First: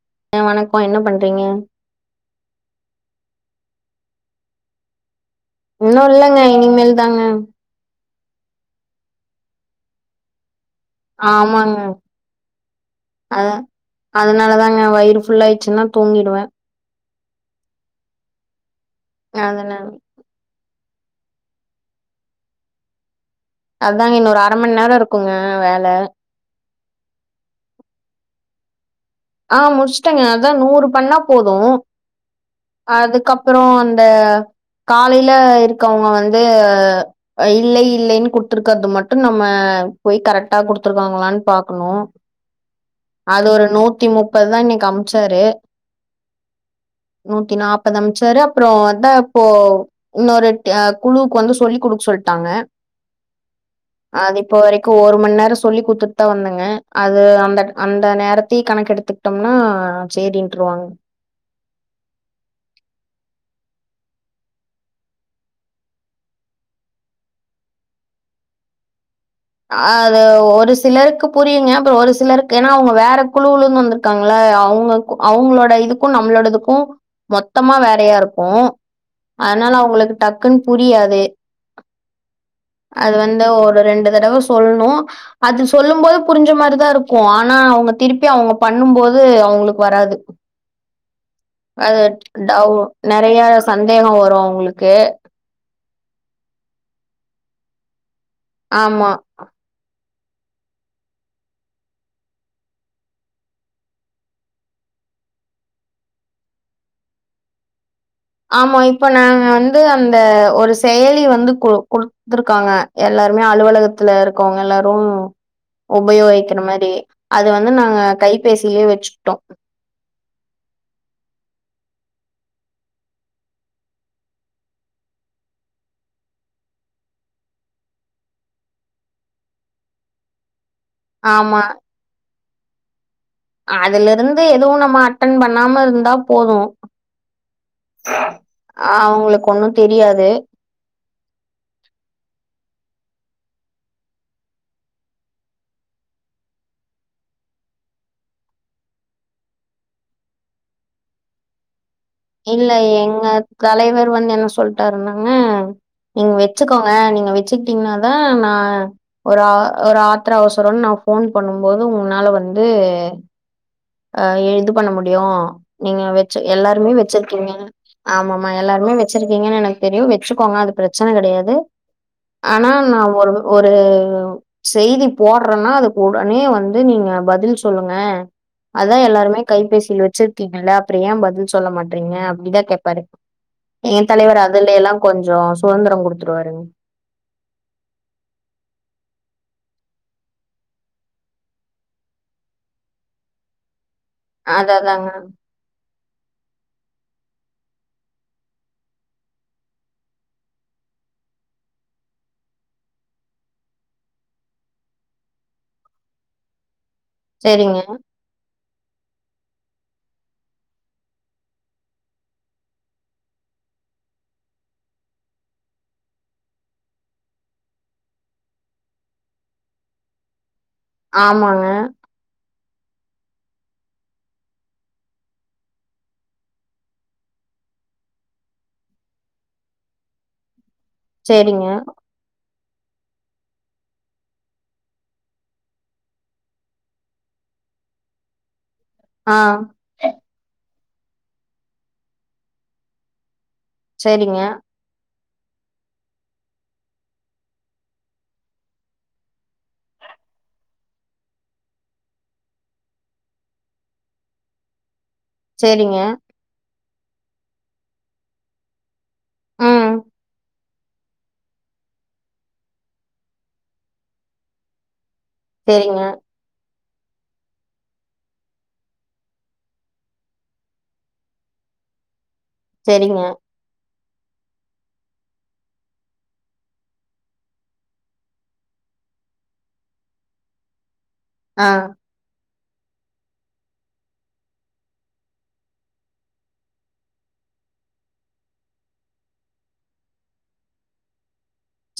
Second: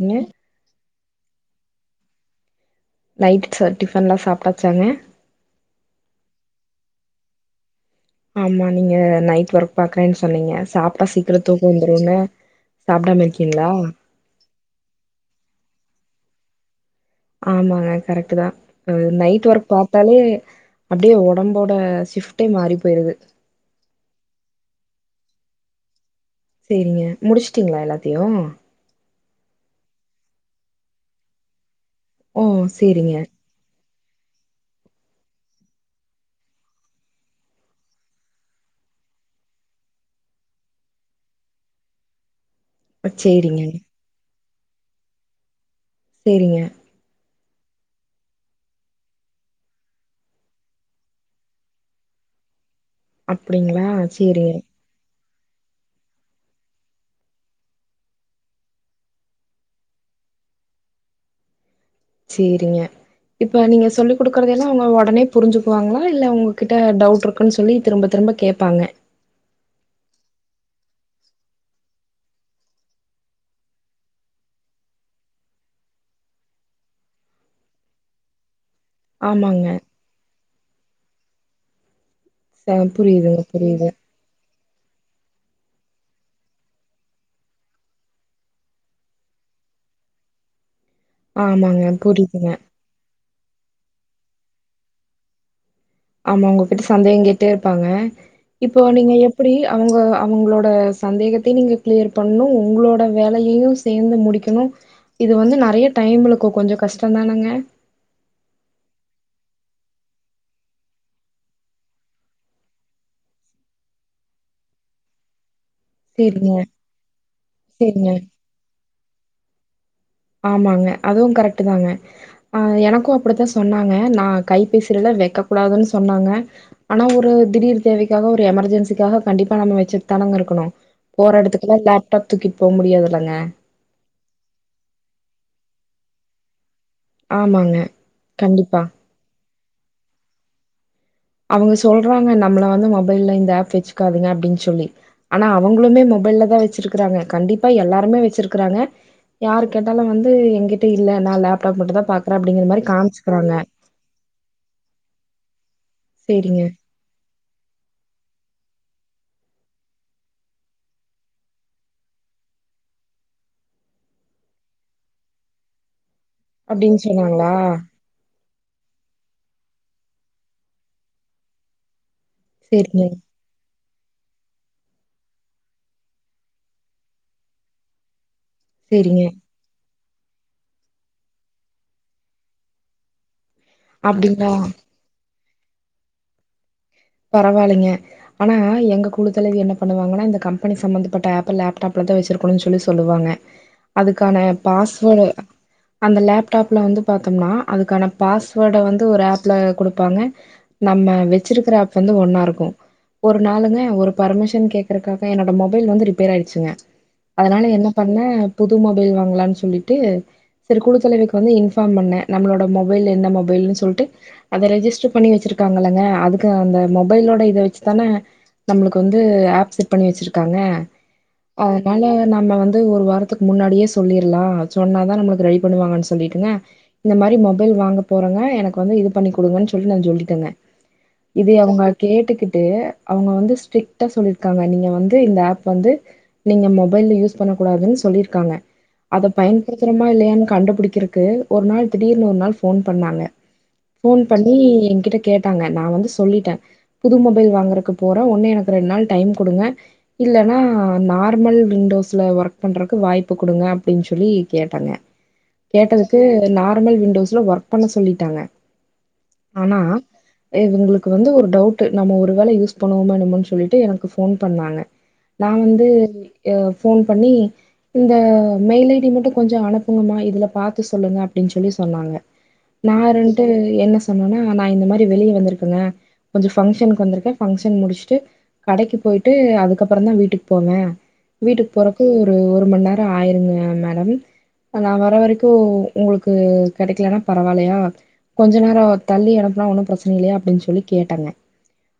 ங்க அ வணக்கொ என்ன பண் றிங்க நைட் ச டிஃபன்லா சாப்டாச்சாங்க இன்னு இல்லங்க இனிமேல் தாங்க ஆமா நீங்க நைட் ஒர்க் பாக்குறேன் சொன்னீங்க சாப்டா சீக்கிர ஆமாங்க வந்துருன்னு சாப்டாம அத இருக்கீங்ளா? அதனாலதாங்க வயிறு ஃபுல்ல ஆயிடுச்சுன்னா தூங்கிடுவேன் ஆமாங்க கரெக்ட் தான் அ நைட் ஒர்க் அதனால பார்த்தாலே அப்படியே உடம்போட சிப்ட்டே மாறி போயிருது அததாங்க இன்னொரு அரை மணி நேரம் இருக்குங்க வேலை சரிங்க முடிச்சுட்டீங்களா எல்லாத்தையும் ஆஹ் முடிச்சுட்டேங்க அதான் நூறு பண்ணா போதும் ஓ சேரிங்க அதுக்கப்புறம் காலையில இருக்கவங்க வந்து இல்லை இல்லைன்னு குடுத்துருக்கறிறது மட்டும் நம்ம போய் கரெக்டா குடுத்துருக்காங்களான்னு பாக்கணும் அது சேரிங்க ஒரு நூத்தி முப்ப இப்பதான் இன்னைக்கு அமிச்சாரு சேரிங்க நூத்தி நாற்பது அம்ச்சரு அப்புறம் அதான் இப்போ இன்னொரு குழுவுக்கு வந்து சொல்லி் கொடுக்க சொல்லிட்டாங்க அப்டிங்களா சேரிங்க அதுப்ப வரைக்கும் ஒரு மணி நேரம் சொல்லி கொத்து த வந்தங்க அது அந்த அந்த நேரத்தையும் கணக்கு எடுத்துக்கிட்டோம்னா சேரின்ருவாங்க சரிங்க இப்ப நீங்க சொல்லி் கொடுக்குறத எல்லாம் அவங்க உடனே புரிஞ்சுக்குவாங்களா இல்ல உங்ககிட்ட டவுட் இருக்குன்னு சொல்லி திரும்ப திரும்ப கேட்பாங்க அது ஒரு சிலருக்கு புரியுங்க அப்புறம் ஒரு சிலருக்கு ஏன்னா அவங்க வேற குழுலருந்து வந்திருக்காங்கள அவங்க அவங்களோட இதுக்கும் நம்மளோட இதுக்கும் மொத்தமா வேறையா இருக்கும் ஆமாங்க அதனால அவங்களுக்கு டக்கு டக்குன் புரியாது ச அது புரியுதுங்க வந்து ஒரு புரியுது ரெண்டு ட சொல்லணும் அது சொல்லும்போது புரிஞ்ச மாதிரிதான் இருக்கும் ஆனா அவங்க திருப்பி அவங்க பண்ணும்போது அவங்களுக்கு வராது ஆமாங்க அது புரியுதுங்க. நிறைய சந்த சந்தேகம் வரும் அவுங்களுக்கு ஆமா உங்க போட்டு சந்தேகம் கேிட்டே இருப்பாங்க இப்போ ஆமா. நீங்க எப்படி அவங்க அவங்களோட சந்தேகத்தையும் நீங்க கிளியர் பண்ணணும் உங்களோட வேலையையும் சேர்ந்து முடிக்கணும் இது வந்து நிறைய டைம் இருக்கும் கொஞ்சம் கஷ்டம் தானங்க ஆமா இப்ப நாங்க வந்து அந்த ஒரு செயலி வந்து கு கொடுத்துருக்காங்க எல்லாருமே அலுவலகத்துல இருக்கவங்க எல்லாரும் சரிங்க, உபயோகிக்கிற மாதிரி அது வந்து நாங்க சரிங்க. கைபேசியிலயே வச்சுட்டோம் ஆமாங்க அதுவும் கரெக்ட் தாங்க ஆஹ் எனக்கும் அப்படித்தான் சொன்னாங்க நான் கைபேசறத வைக்க கூடாதுன்னு சொன்னாங்க ஆனா ஒரு திடீர் தேவைக்காக ஒரு எமர்ஜென்சிக்காக கண்டிப்பா நம்ம வச்சட்டு தானங்க இருக்கணும் போற எடுத்துக்கலாம் லேப்டாப் தக்கி போக முடியாது அதுல இருந்து எதுவும் நம்ம ன் பண்ணாம இருந்தா போதும் ஆமாங்க கண்டிப்பா அவங்களுக்கு ஒண்ணும் தெரியாது அவங்க சொல்றாங்க நம்மளை வந்து மொபைல்ல இந்த ஆப் வச்சுக்காதுங்க அப்படின்னு சொல்லி ஆனா அவங்களுமே மொபைல்ல தான் வச்சிருக்கறாங்க கண்டிப்பா எல்லாருமே வச்சிருக்கறாங்க யாரு கேட்டாலும் வந்து எங்க்கிட்ட இல்ல நான் லேப்டாப் மட்டும் தான் இல்ல எங்க தலைவர் வந்து என்ன சொல்லிட்டாருந்தாங்க நீங்க சேரிங்க வச்சுக்கோங்க நீங்க வச்சுக்கிட்டீங்கன்னாதான் ந ஒரு ஆ ஒரு ஆத்திர அவசரம் நான் போன் பண்ணும்போது உங்களனால வந்துஹ இது பண்ண முடியும் நீங்க எல்லாருமே அப்டின்னு சொன்னாங்களா வச்சிருக்கீங்க ஆமாமா எல்லாருமே வச்ச இருக்கீங்கு எனக்கு தெரியும் வெட்டுக்கோங்க அது பிரச்சனை கிடையாது ஆனா சேரிங்க நான் ஒரு ஒரு செய்தி போடுறேன்னா அதுக்கு உடனே வந்து நீங்க பதில் சொல்லுங்க அதான் சேரிங்க எல்லாருமே கைபேசியில் வச்ச வச்சிருக்கீங்களா அப்பறம் ஏன் பதில் சொல்ல மாட்டேன் ங்க அப்படிதான் கேப்பாரு எங்க தலைவர் அப்டிங்களா அதுல எல்லாம் கொஞ்சம் சுதந்திரம் கொடுத்துருவாருங்க பரவாயில்லைங்க ஆனா எங்க கூடத்துல இது என்ன பண்ணுவாங்கன்னா இந்த கம்பெனி சம்பந்தப்பட்ட ஆப் லேப்டாப்லதான் வச்சிருக்கணும்னு சொல்லி சொல்லுவாங்க அதுக்கான அத அதாங்க பாஸ்வேர்டு அந்த லேப ப்ல வந்து பா்த்தோம்னா அதுக்கான பாஸ்வேர்ட வந்து ஒரு ஆப்ல கொடுப்பாங்க நம்ம வச்சிருக்கப் வந்து ஒன்னா இருக்கும் ஒரு நாளுங்க ஒரு பர்மிஷன் கேக்குறதுக்காக என்னோட மொபைல் வந்து ரிப்பேர் ஆயிடுச்சுங்க அதனால சேரிங்க என்ன பண்ண புது மொபைல் வாங்கலான்னு சொல்லிட்டு சரி குடுத்தலைவைக்கு வந்து இன்ஃபார்ம் பண்ணேன் நம்மளோட மொபைல் எந்த மொபைல்ன்னு சொல்லிட்டு அதை ரெஜிஸ்டர் பண்ணி வச்சிருக்காங்கங்க அதுக்கு அந்த மொபைலோட இதை வச்சு தானே நம்மளுக்கு வந்து ஆப் செட் பண்ணி வச்சிருக்காங்க ஆமாங்க அதனால நம்ம வந்து ஒரு வாரத்துக்கு முன்னாடியே சொல்லிரலாம் சொன்னாதான் நம்மளுக்கு ரெடி பண்ணுவாங்கன்னு சொல்லிட்டுங்க இந்த மாதிரி மொபைல் வாங்க போறங்க எனக்கு வந்து இது பண்ணி கொடுங்கன்னு சொல்லிட்டு நான் சொல்லிட்டங்க சேரிங்க அவங்க கேட்டுக்கிட்டு அவங்க வந்து ஸ்ரிட்டா சொல்லிருக்காங்க நீங்க வந்து இந்த ஆப் வந்து நீங்க மொபைல்ல யூஸ் பண்ணக்கூடாதுன்னு சொல்லிருக்காங்க அதை ஆ பயன்படுத்துறமா இல்லையான்னு கண்டுபிடிக்க இருக்கு ஒரு நாள் திடீர்னு ஒரு நாள் போன் பண்ணாங்க போன் சேரிங்க பண்ணி எங்கிட்ட கேட்டாங்க நா வந்து ஸ் சொல்லிட்டே புது மொபைல் வாங்கறக்கு போறோ ஒன்னு எனக்கு ரெண்டு நாள் டைம் கொடுங்க இல்லன்னா நார்மல் விண்டோஸ்ல ஒர்க் பண்றக்கு வாய்ப்பு கொடுங்க அப்டின்னு சொல்லி கேட்டாங்க சேரிங்க கேட்டதுக்கு நா [unintelligible] விண்டோஸ்ல ஒர்க் பண்ண சொல்லிட்டாங்க ஆனா ம் இவங்களுக் க்கு வந்து ஒரு டவுட்டு நம்ம ஒரு வேள யூஸ் பண்ணுவோமோ என்னமோனு சொல்லிட்டு எனக்கு ஃபோன் பண்ணாங்க நா வந்து சேரிங்க ஏ ஃபோன் பண்ணி இந்த மெயில் ஐ டி மட்டு கொஞ்சோ அனுப்புங்கமா இதுல பாத்து சொல்லுங்க அப்டின்னு சொல்லி சொன்னாங்க நா சேரிங்க இருன்ட்டு என்ன சொ சொன்னொன்னே நா இந்த மாரி வெளிய வந்திருக்கங்க கொஞ்சோ ஃபங்க்ஷனுக்கு வந்திருக்கே ஃபங்க்ஷன் முடிச்சுட்டு கடைக்கு போயிட்டு அதுக்கப்பறந்தா வீட்டுக்கு போவே ஆ வீட்டுக்கு போறக்கு ஒரு ஒரு மண்நேரோ ஆயிருங்க மேடம் நா வர வரைக்கு உங்களுக்கு கெடைக்கலனா பரவாயில்லயா கொஞ்ச நேரோ தள்ளி அனுப்புனா ஒன்னு பிரச்சன இல்லையா அப்டின்னு சொல்லி கேட்டாங்க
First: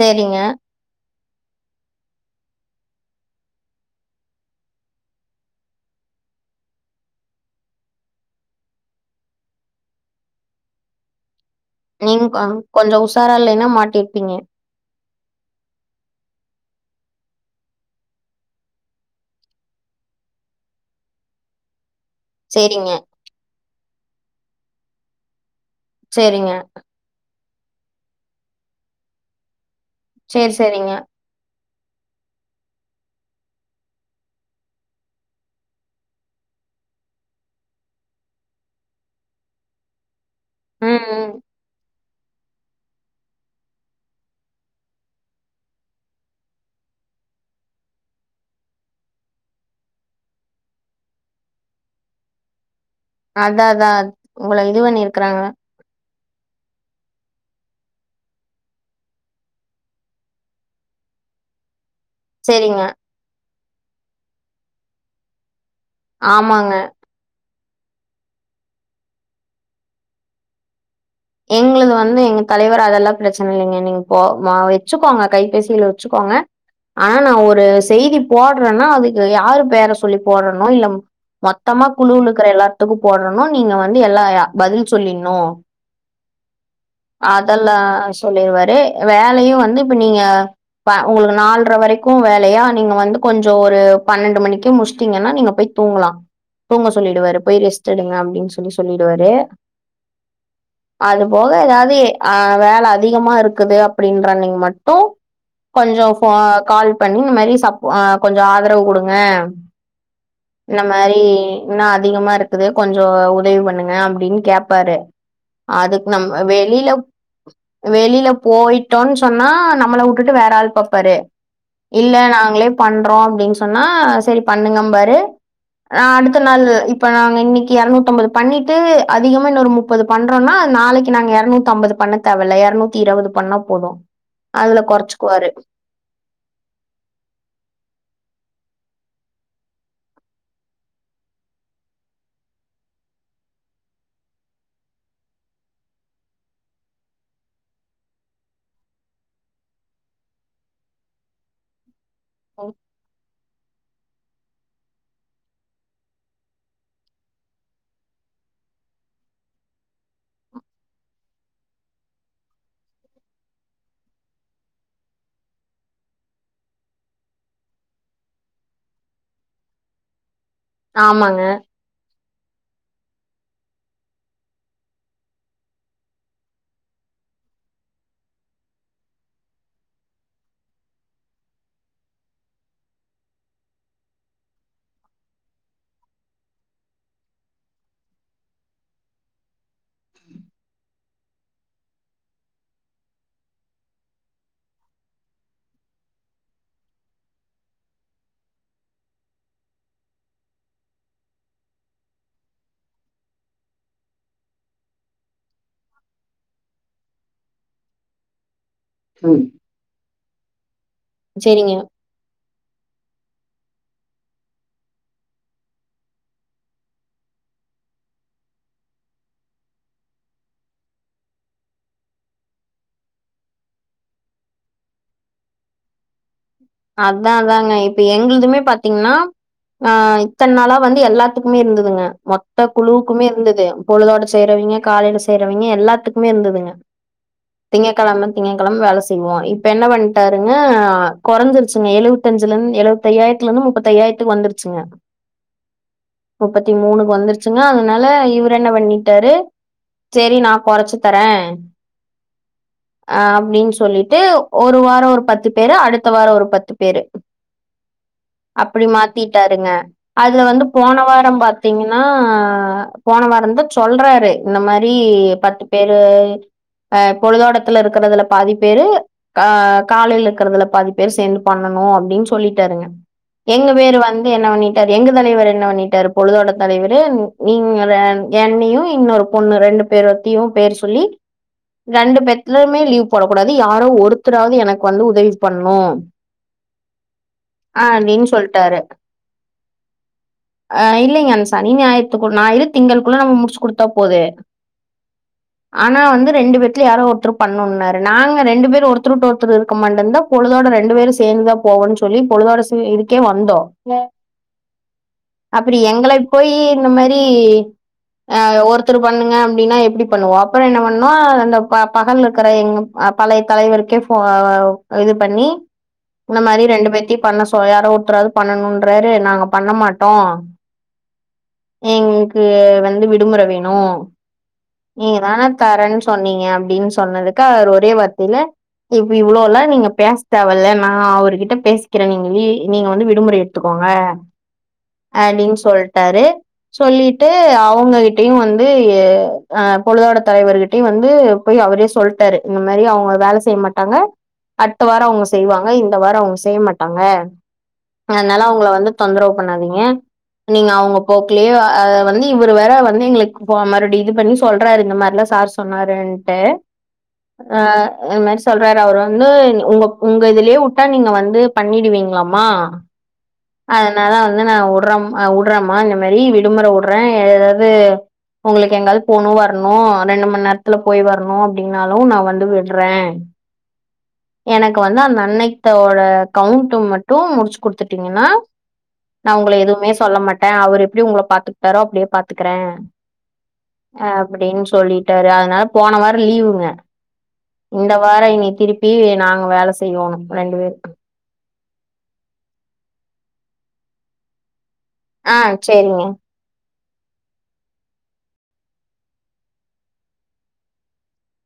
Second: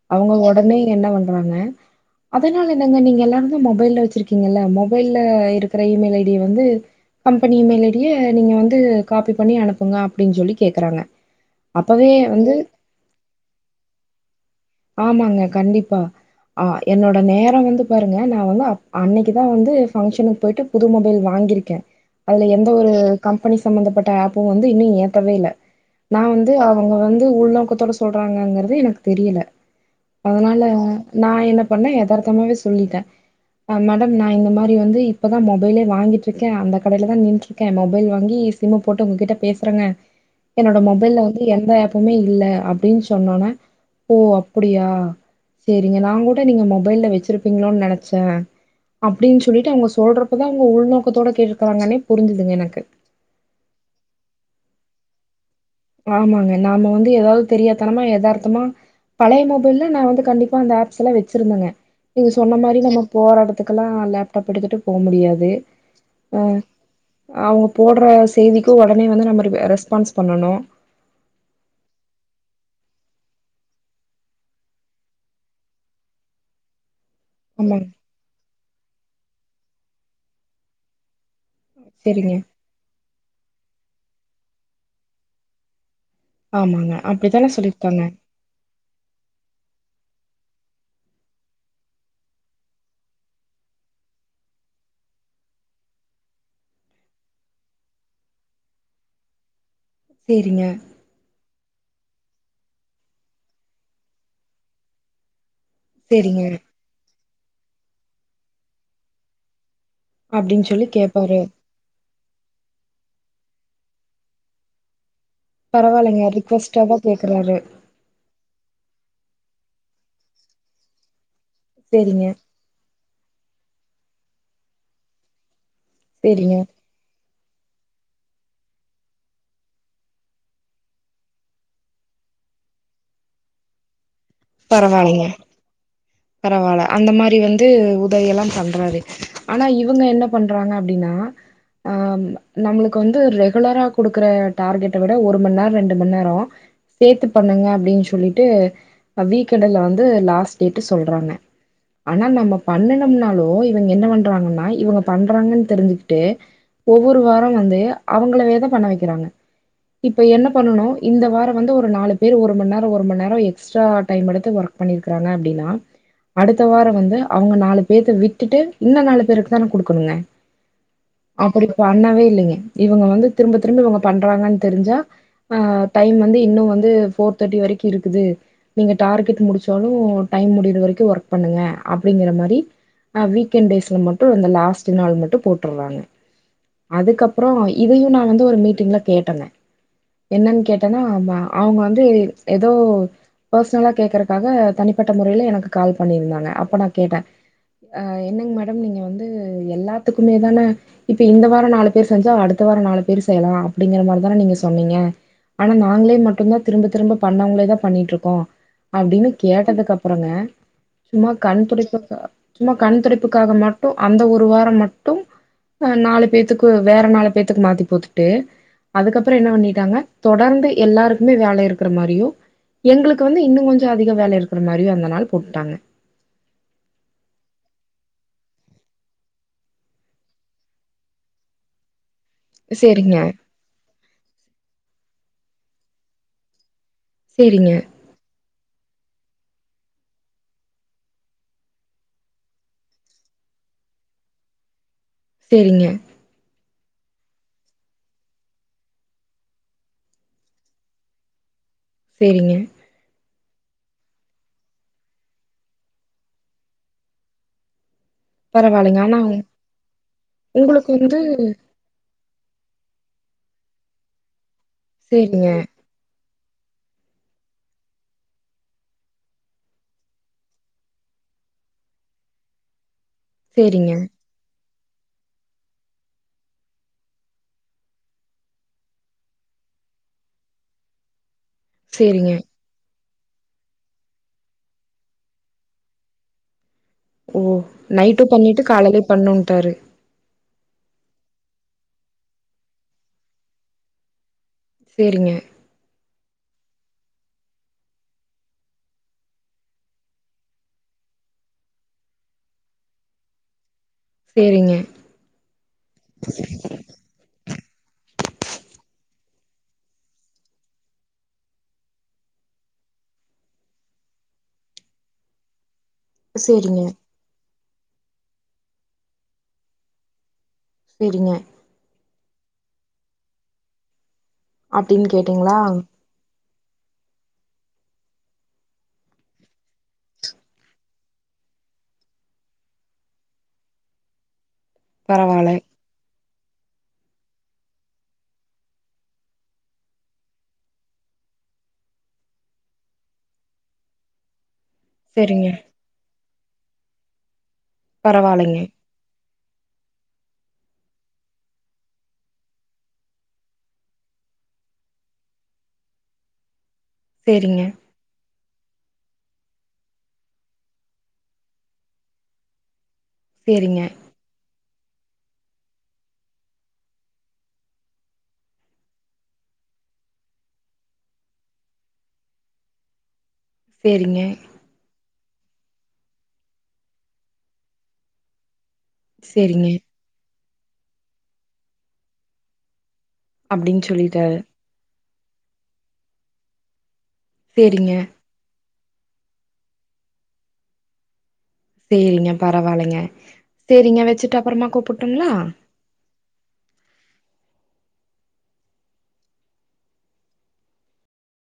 சேரிங்க அவங்க உடனே என்ன வந்து [unintelligible] அதனால என்னங்க நீங்க எல்லாரு மொபைல்ல வச்சிருக்கீங்கல்ல மொபைல்ல இருக்கிற இமெயில் ஐ டிய வந்து கம்பெனி இமெயில் ஐ டிய நீங்க வந்து காபி பண்ணி அனுப்புங்க அப்படின்னு சொல்லி கேக்குறாங்க அப்பவே நீங் வந்து கங் கொஞ்சோ உசாரா இல்லேனா மாட் டிப்பீங்க ஆமாங்க கண்டிப்பா ஆ என்னோட நேரோ வந்து பாருங்க நா வந்து அன்னைக்குதா வந்து ஃபங்க்ஷனுக்கு போயிட்டு புது மொபைல் வாங்கிருக்கே அதுல எந்த ஒரு "சேரிங்க, கம்பெனி சி சம்பந்தப்பட்ட ஆப்பு வந்து இன்னு ஏத்தவே இல்ல நா சேரிங்க, வந்து அவங்க வந்து உள்ள க்கத்தோட சொ றாங்கங்கறத எனக்கு தெரியல சேரி அதனால சேரிங்க, நா என்ன பண்ணே யதார்த்தமாவே சொல்லிட்டே அ மேடம் நா இந்த மாரி வந்து இப்பதா மொபைலே வாங்கிட்ருக்கே அந்த கடையில தா நின்ட்ருக்கே மொபைல் வாங்கி சிம்மு போட்டு உங்ககிட்ட பேசுறேங்க என்னோட ம், மொபைல்ல ம். வந்து எந்த ஆப் லமே இல்ல அப்டின்னு சொ சொன்னோன ஓ அப்படியா செரிங்க நா கூட நீங்க மொபைல்ல வச்சிருப்பீங்களோனு நெனைச்சே அப்டின்னு சொல்லிட்டு அவங்க சொல்றப்பதா அவங்க உள்நோக்கத்தோட கேட்டுருக்கறாங்கன்னே புரிஞ்சுதுங்க எனக்கு அதா தா உங்கள இது பண்ணிருக்குறாங்க ஆமாங்க நாம வந்து ஏதாவது தெரியாதனமா எதார்த்தமா பழைய மொபைல்ல நா வந்து கண்டிப்பா அந்த ஆப்ஸ் எல்லா வச்சிருந்தங்க இது சொன்ன மாரி சேரிங்க, நம்ம போராடு இத்துக்கெல்லாம் லேப்டாப் எடுத்துட்டு போக முடியாது ஆஹ் ஆமாங்க. ஆ போடுற செய்திக்கும் உடனே வந்து நம்ம ரெஸ்பான்ஸ் பண்ணணும் எங்கது வந்து எங்க தலைவர் அதெல்லாம் பிரச்சனை இல்லைங்க நீங்க போ வச்சுக்கோங்க கைபேசியில வச்சுக்கோங்க ஆனா நான் ஒரு ஆமாங்க. செய்தி போடுறேன்னா அதுக்கு யாரு வேற சொல்லி போடணும் இல்ல மொத்தமா சரிங்க. குழுவலக்கற எல்லாத்துக்கும் போடுறணும் நீங்க வந்து வந்து எல்லா பதில் சொல்லனும் ஆமாங்க. அப்படித்தானே அதெல்லாம் சொல்லியிருக்காங்க. சொல்லிருவாரு வேலையும் வந்து இப்ப நீங்க உங்களுக்கு நாலற வரைக்கும் வேலையா நீங்க வந்து கொஞ்சம் ஒரு பன்னெண்டு மணிக்கே முச்சிட்டீங்கன்னா நீங்க போய் தூங்கலாம் தூங்க சொல்லிடுவாரு போய் ரெஸ்ட் எடுங்க அப்படின்னு சொல்லி சொல்லிடுவாரு சரிங்க, அது போக ஏதாவது அஹ் வேலை அதிகமா இருக்குது அப்படின்ற நீங்க மட்டும் கொஞ்சம் சரிங்க கால் பண்ணி இந்த மாதிரி சப் கொஞ்சம் ஆதரவு கொடுங்க அப்படின்னு இந்த சொல்லி மாதிரி கேட்பாரு. இனும் அதிகமா இருக்குது கொஞ்சம் உதவி பண்ணுங்க அப்படின்னு கேப்பாரு அதுக்கு நம் பரவாயில்லைங்க ர்க்வஸ்ட் வெளியில வெளியில போயிட்டோன்னு சொன்னா ஆ நம்மளை விட்டுட்டு வேற ஆள் பார்ப்பாரு இல்ல சேரிங்க நாங்களே பண்ண பண்றோம் அப்படின்னு சொன்னா சரி பண்ணுங்க பாரு ஆஹ அடுத்த சேரிங்க நாள் இப்ப நாங்க இன்னை இருநூத்தி ஐம்பது பண்ணிட்டு அதிகமா இன்னொரு முப்பது பண்றோம்னா நாளைக்கு நாங்க இருநூத்தி ஐம்பது பண்ண தேவல இ இருநூத்தி இருபது பண்ணா போதும் அதுல பரவாயில்லைங்க குறைச்சுக்குவாரு பரவாயில்ல அந்த மாதிரி வந்து உதவிய எல்லாம் பண்றாரு ஆனா இவங்க என்ன பண்றாங்க அப்படின்னா அஹ் நம்மளுக்கு வந்து ரெகுலரா குடுக்குற டார்கெட்டை விட ஒரு மணி நேரம் ரெண்டு மணி நேரம் சேர்த்து பண்ணுங்க அப்படின்னு சொல்லிட்டு வீக்கெண்ட்ல வந்து லாஸ்ட் டே சொல்றாங்க ஆனா நம்ம ம். பண்ணனம்னாலு இப் என்ன பண்றாங்கனா இவங்க பண்றாங்க தெரிஞ்சிக்கிட்டே ஒவ்வொரு வாரம் வந்து அவங்களே தான் பண்ண வைக்கறாங்க இப்ப என்ன பண்ணணும் இந்த வாரம் நாலு பேர் ஒரு மணி நேரம் ஒரு மணி நேரம் எக்ஸ்ட்ரா எடுத்து பண்றாங்க அப்படின்னா அடுத்த வாரம் வந்து அவங்க நாலு பேத்த விட்டுட்டு இந்த நாலு பேருக்கு தானே கொடுக்கணுங்க ஆமாங்க. அப்படி பண்ணவேே இல்லை இவங்க திரும்ப திரும்ப பண்ணுவாங்க தெரிஞ்சா போர் தேர்ட்டி வரை இருக்கு நீங்க முடிச்சாலும் டைம் முடிய வரைக்கும் ஒர்க் பண்ணுங்க அப்படிங்கிற மாதிரி வீக்கண்ட் மட்டும் லாஸ்ட் நாள் மட்டும் போட்டுறாங்க அதுக்கப்புறம் இதையும் நான் வந்து ஒரு மீட்டிங்ல கேட்டே என்னன்னு கேட்டேனா அவங்க வந்து ஏதோர்சனலா கேறாக தனி அப்பட்ட முறையில எனக்கு கால் பண்ணிருந்தாங்க அப்ப நா கேட்ட அ என்னங்க மேடம் நீங்க வந்து எல்லாத்துக்குமே தான இப்ப இந்த வாரோ நாலு பேரு செஞ்சா அடுத்த வாரோ நாலு பேரு செய்யலா அப்டிங்கிற மாரிதான நீங்க சொன்னீங்க ஆனா நாங்களே மட்டுந்தா திரும்ப திரும்ப பண்ணவங்களேதா பண்ணிட்ருக்கோ அப்டின்னு ம். கேட்டதுக்கு பாங்க சும்மா சரிங்க. கண்துடைப்புக்கு சும்மா கண்துடைப்புக்காக மட்டு அந்த ஒரு வாரோ மட்டும் அ நாலு பேத்துக்கு வேற நாலு பேத்துக்கு மாத்தி போத்துட்டு அதுக்கப்புறோ என்ன பண்ணிட்டாங்க தொடர்ந்து எல்லாருக்குமே வேலை இருக்குற மாரியு எங்களுக்கு வந்து இன்னுங் கொஞ்சோ அதிக வேல இருக் இருக்குற மாரியு அந்த நாள் போட்டாங்க அதா அதாங்க இப்ப எங்களுதுமே பாத்தீங்கன்னா ஆ இத்தன் நாளா வந்து எல்லாத்துக்குமே இருந்துதுங்க மொத்த சேரிங்க குழுவுக்குமே இருந்துது பொழுதோட செய்யிறவிங்க காலையில செய்யிறவிங்க எல்லாத் எல்லாத்துக்குமே இருந்ததுங்க சேரிங்க திங்கக்கெழமன் திங்கக்கெழம வேல செய்வோ இப் இப்ப என்ன பண்ட்டாருங்க கொறஞ்சுருச்சுங்க எழுபத்தஞ்சுல இருந்து எழுபத்திஐயாயிரத்துல இருந்து முப்பத்தி ஐயாயிரத்துக்கு வந்துருச்சுங்க சேரிங்க முப்பத்தி மூணு வந்துருச்சுங்க அதனால இவரு என்ன பண்ணிட்டாரு சேரி நா கொறச்சு தர சேரிங்க அப்டின் சொல்லிட்டு ஒரு வாரோ ஒரு பத்து பேரு அடுத் த வாரோ ஒரு பத்து பேரு அப்டி பரவாயில்லைங்க ஆனா மாத்திட்டாருங்க அதுல வந்து உங்களுக்கு போன வந்து வாரம் பாத்தீங்கன்னா ஆ போன வாரந்தா சொல்றாரு இந்த மாரி சேரிங்க பத்து பேரு அ பொழுதோடத்துல இருக்கறதுல பாதி பேரு ஆ காலையில இருக்குறதுல பாதிப் பேர் சேந்து பண்ணனு அப்டின் சொல்லிட்டாருங்க எங்க சேரிங்க பேரு வந்து என்ன பண்ணி ட்டாரு எங்க தலைவர் என்ன பண்ணிட்டாரு பொழுதோட தலைவரு நீங்க என்னையு இன்னொரு பொண்ணு ரெண்டு பேரத்தியு பேர் சொல்லி ரெண்டு சேரிங்க பேத்துலமே லீவ் போடக்கூடாது யாரோ ஒருத்தராவது எனக்கு வந்து உதவி பண்ணு ஓ நைட்டு அப்படின்னு பண்ணிட்டு சொல்லிட்டாரு காலையிலயு பண்ணுன்டாரு ஆ இல்லைங்க அந் சனி ஞாயித்துக்குள் ஞாயிரு திங்கள்குள்ள நம்ம முடுச்சு குடுத்தா போது சேரிங்க ஆனா வந்து ரெண்டு பேத்துல யாரோ ஒருத்தரு பண்ணு நாங்க ரெண்டு பேரு ஒருத்தருவுட்டு ஒருத்த இருக்க மாட்டந்தா பொழுதோட ர ரெண்டு பேரு சேர்ந்துதா போவோன்னு சொல்லி பொழுதோட சே இதுக்கே வந்தோ சேரிங்க அப்பிடி எங்கள போயி இந்த மாரி அ ஒருத்தர் பண்ணுங்க அப்டின்னா எப்டி பண்ணுவோ அப்புறோ என்ன பண்ணோ அந்த பகல் இருக்குற எங்க பழைய தலைவருக்கே போ இது பண்ணி இந்த மாரி சேரிங்க ரெண்டு பேத்தியு பண்ணஸ் சோயார ஊத்துறது பண்ணனுன்றாரு நாங்க பண்ணமாட்டோ சேரிங்க த் வந்து விடுமுறவேணு அப்டின்னு நீங்க தான கேட்டீங்களா தரேன்னு சொன்னீங்க ப்பிடின்னு சொன்னதுக்கு அவர் ஒரே வார்த்தையில இப்ப இவ்வளோல்லா நீங்க பேச தேவல நா அவர்கிட்ட பேசிக்கிறே நீங்க நீங்க வந்து விடுமுற எடுத்துக்கோங்க பரவால்ல அடின்னு சொல்ட்டாரு சொல்லிட்டு அவங்ககிட்டயு வந்து எ அ பொழுதோட தலைவர்கிட்டையு வந்து போய் அவரே சொல்ட்டாரு இந்த மாரி அவங்க வேல செய்யமாட்டாங்க அடுத்த வாரொ அவங்க சேரிங்க செய்வாங்க இந்த வாரொ அவங்க செ செய்யமாட்டாங்க அதனால பரவால்லைங்க அவங்கள வந்து தொந்தரவுப் பண்ணாதீங்க நீங்க அவங்க போக்கிலே வந்து இவரு வேற வந்து எங்களுக்கு போ மறுபடி இது பண்ணி சொ சொல்றாரு இந்த மாரிலா சார் சொன்னாருன்ட்டு அ சேரிங்க எமர்ஷ் சொல்றாரு அவர் வந்து உங்க உங்க இதுலயேவுட்டா நீங்க வந்து பண்ணிடுவீங்களாமா சேரிங்க அதனாலா வந்து நா உ உடுற் அ உடுறமா இந்த மாரி விடுமுற உடுறே ஏதாது உங்களுக்கு எங்க போனு வரணு ரெண்டு மணி நேரத்துல போய் வரணு அப்பிடின்னாலு நா வந்து விடறே சேரிங்க எனக்கு வந்து அந்தா அன்னைத்தோட கவுண்ட் மட்டு முடிச்சு குடுத்துட்டீங்கன்னா நா உங்க சேரிங்க எதுவுமே சொல்ல மாட் டேன் அவர் எப்பிடி உங்கள பாத்துக்கிட்டாரோ அப்பிடியே பாத்துக்கறே அப்டின்னு அ சொல்லிட்டாரு அப்பிடின்னு சொல்லி விட்டாரு அதனால போன வாரம் லீவுங்க இந்த சேரிங்க வாரம் இனி திருப் பிவி நாங்க வேல செய்யோணு ரெண்டு பேருக்கு சேரிங்க பரவாயில்லங்க சேரிங்க வச்சுட்டு அப்புறமா கூப் ஆ சேரிங்க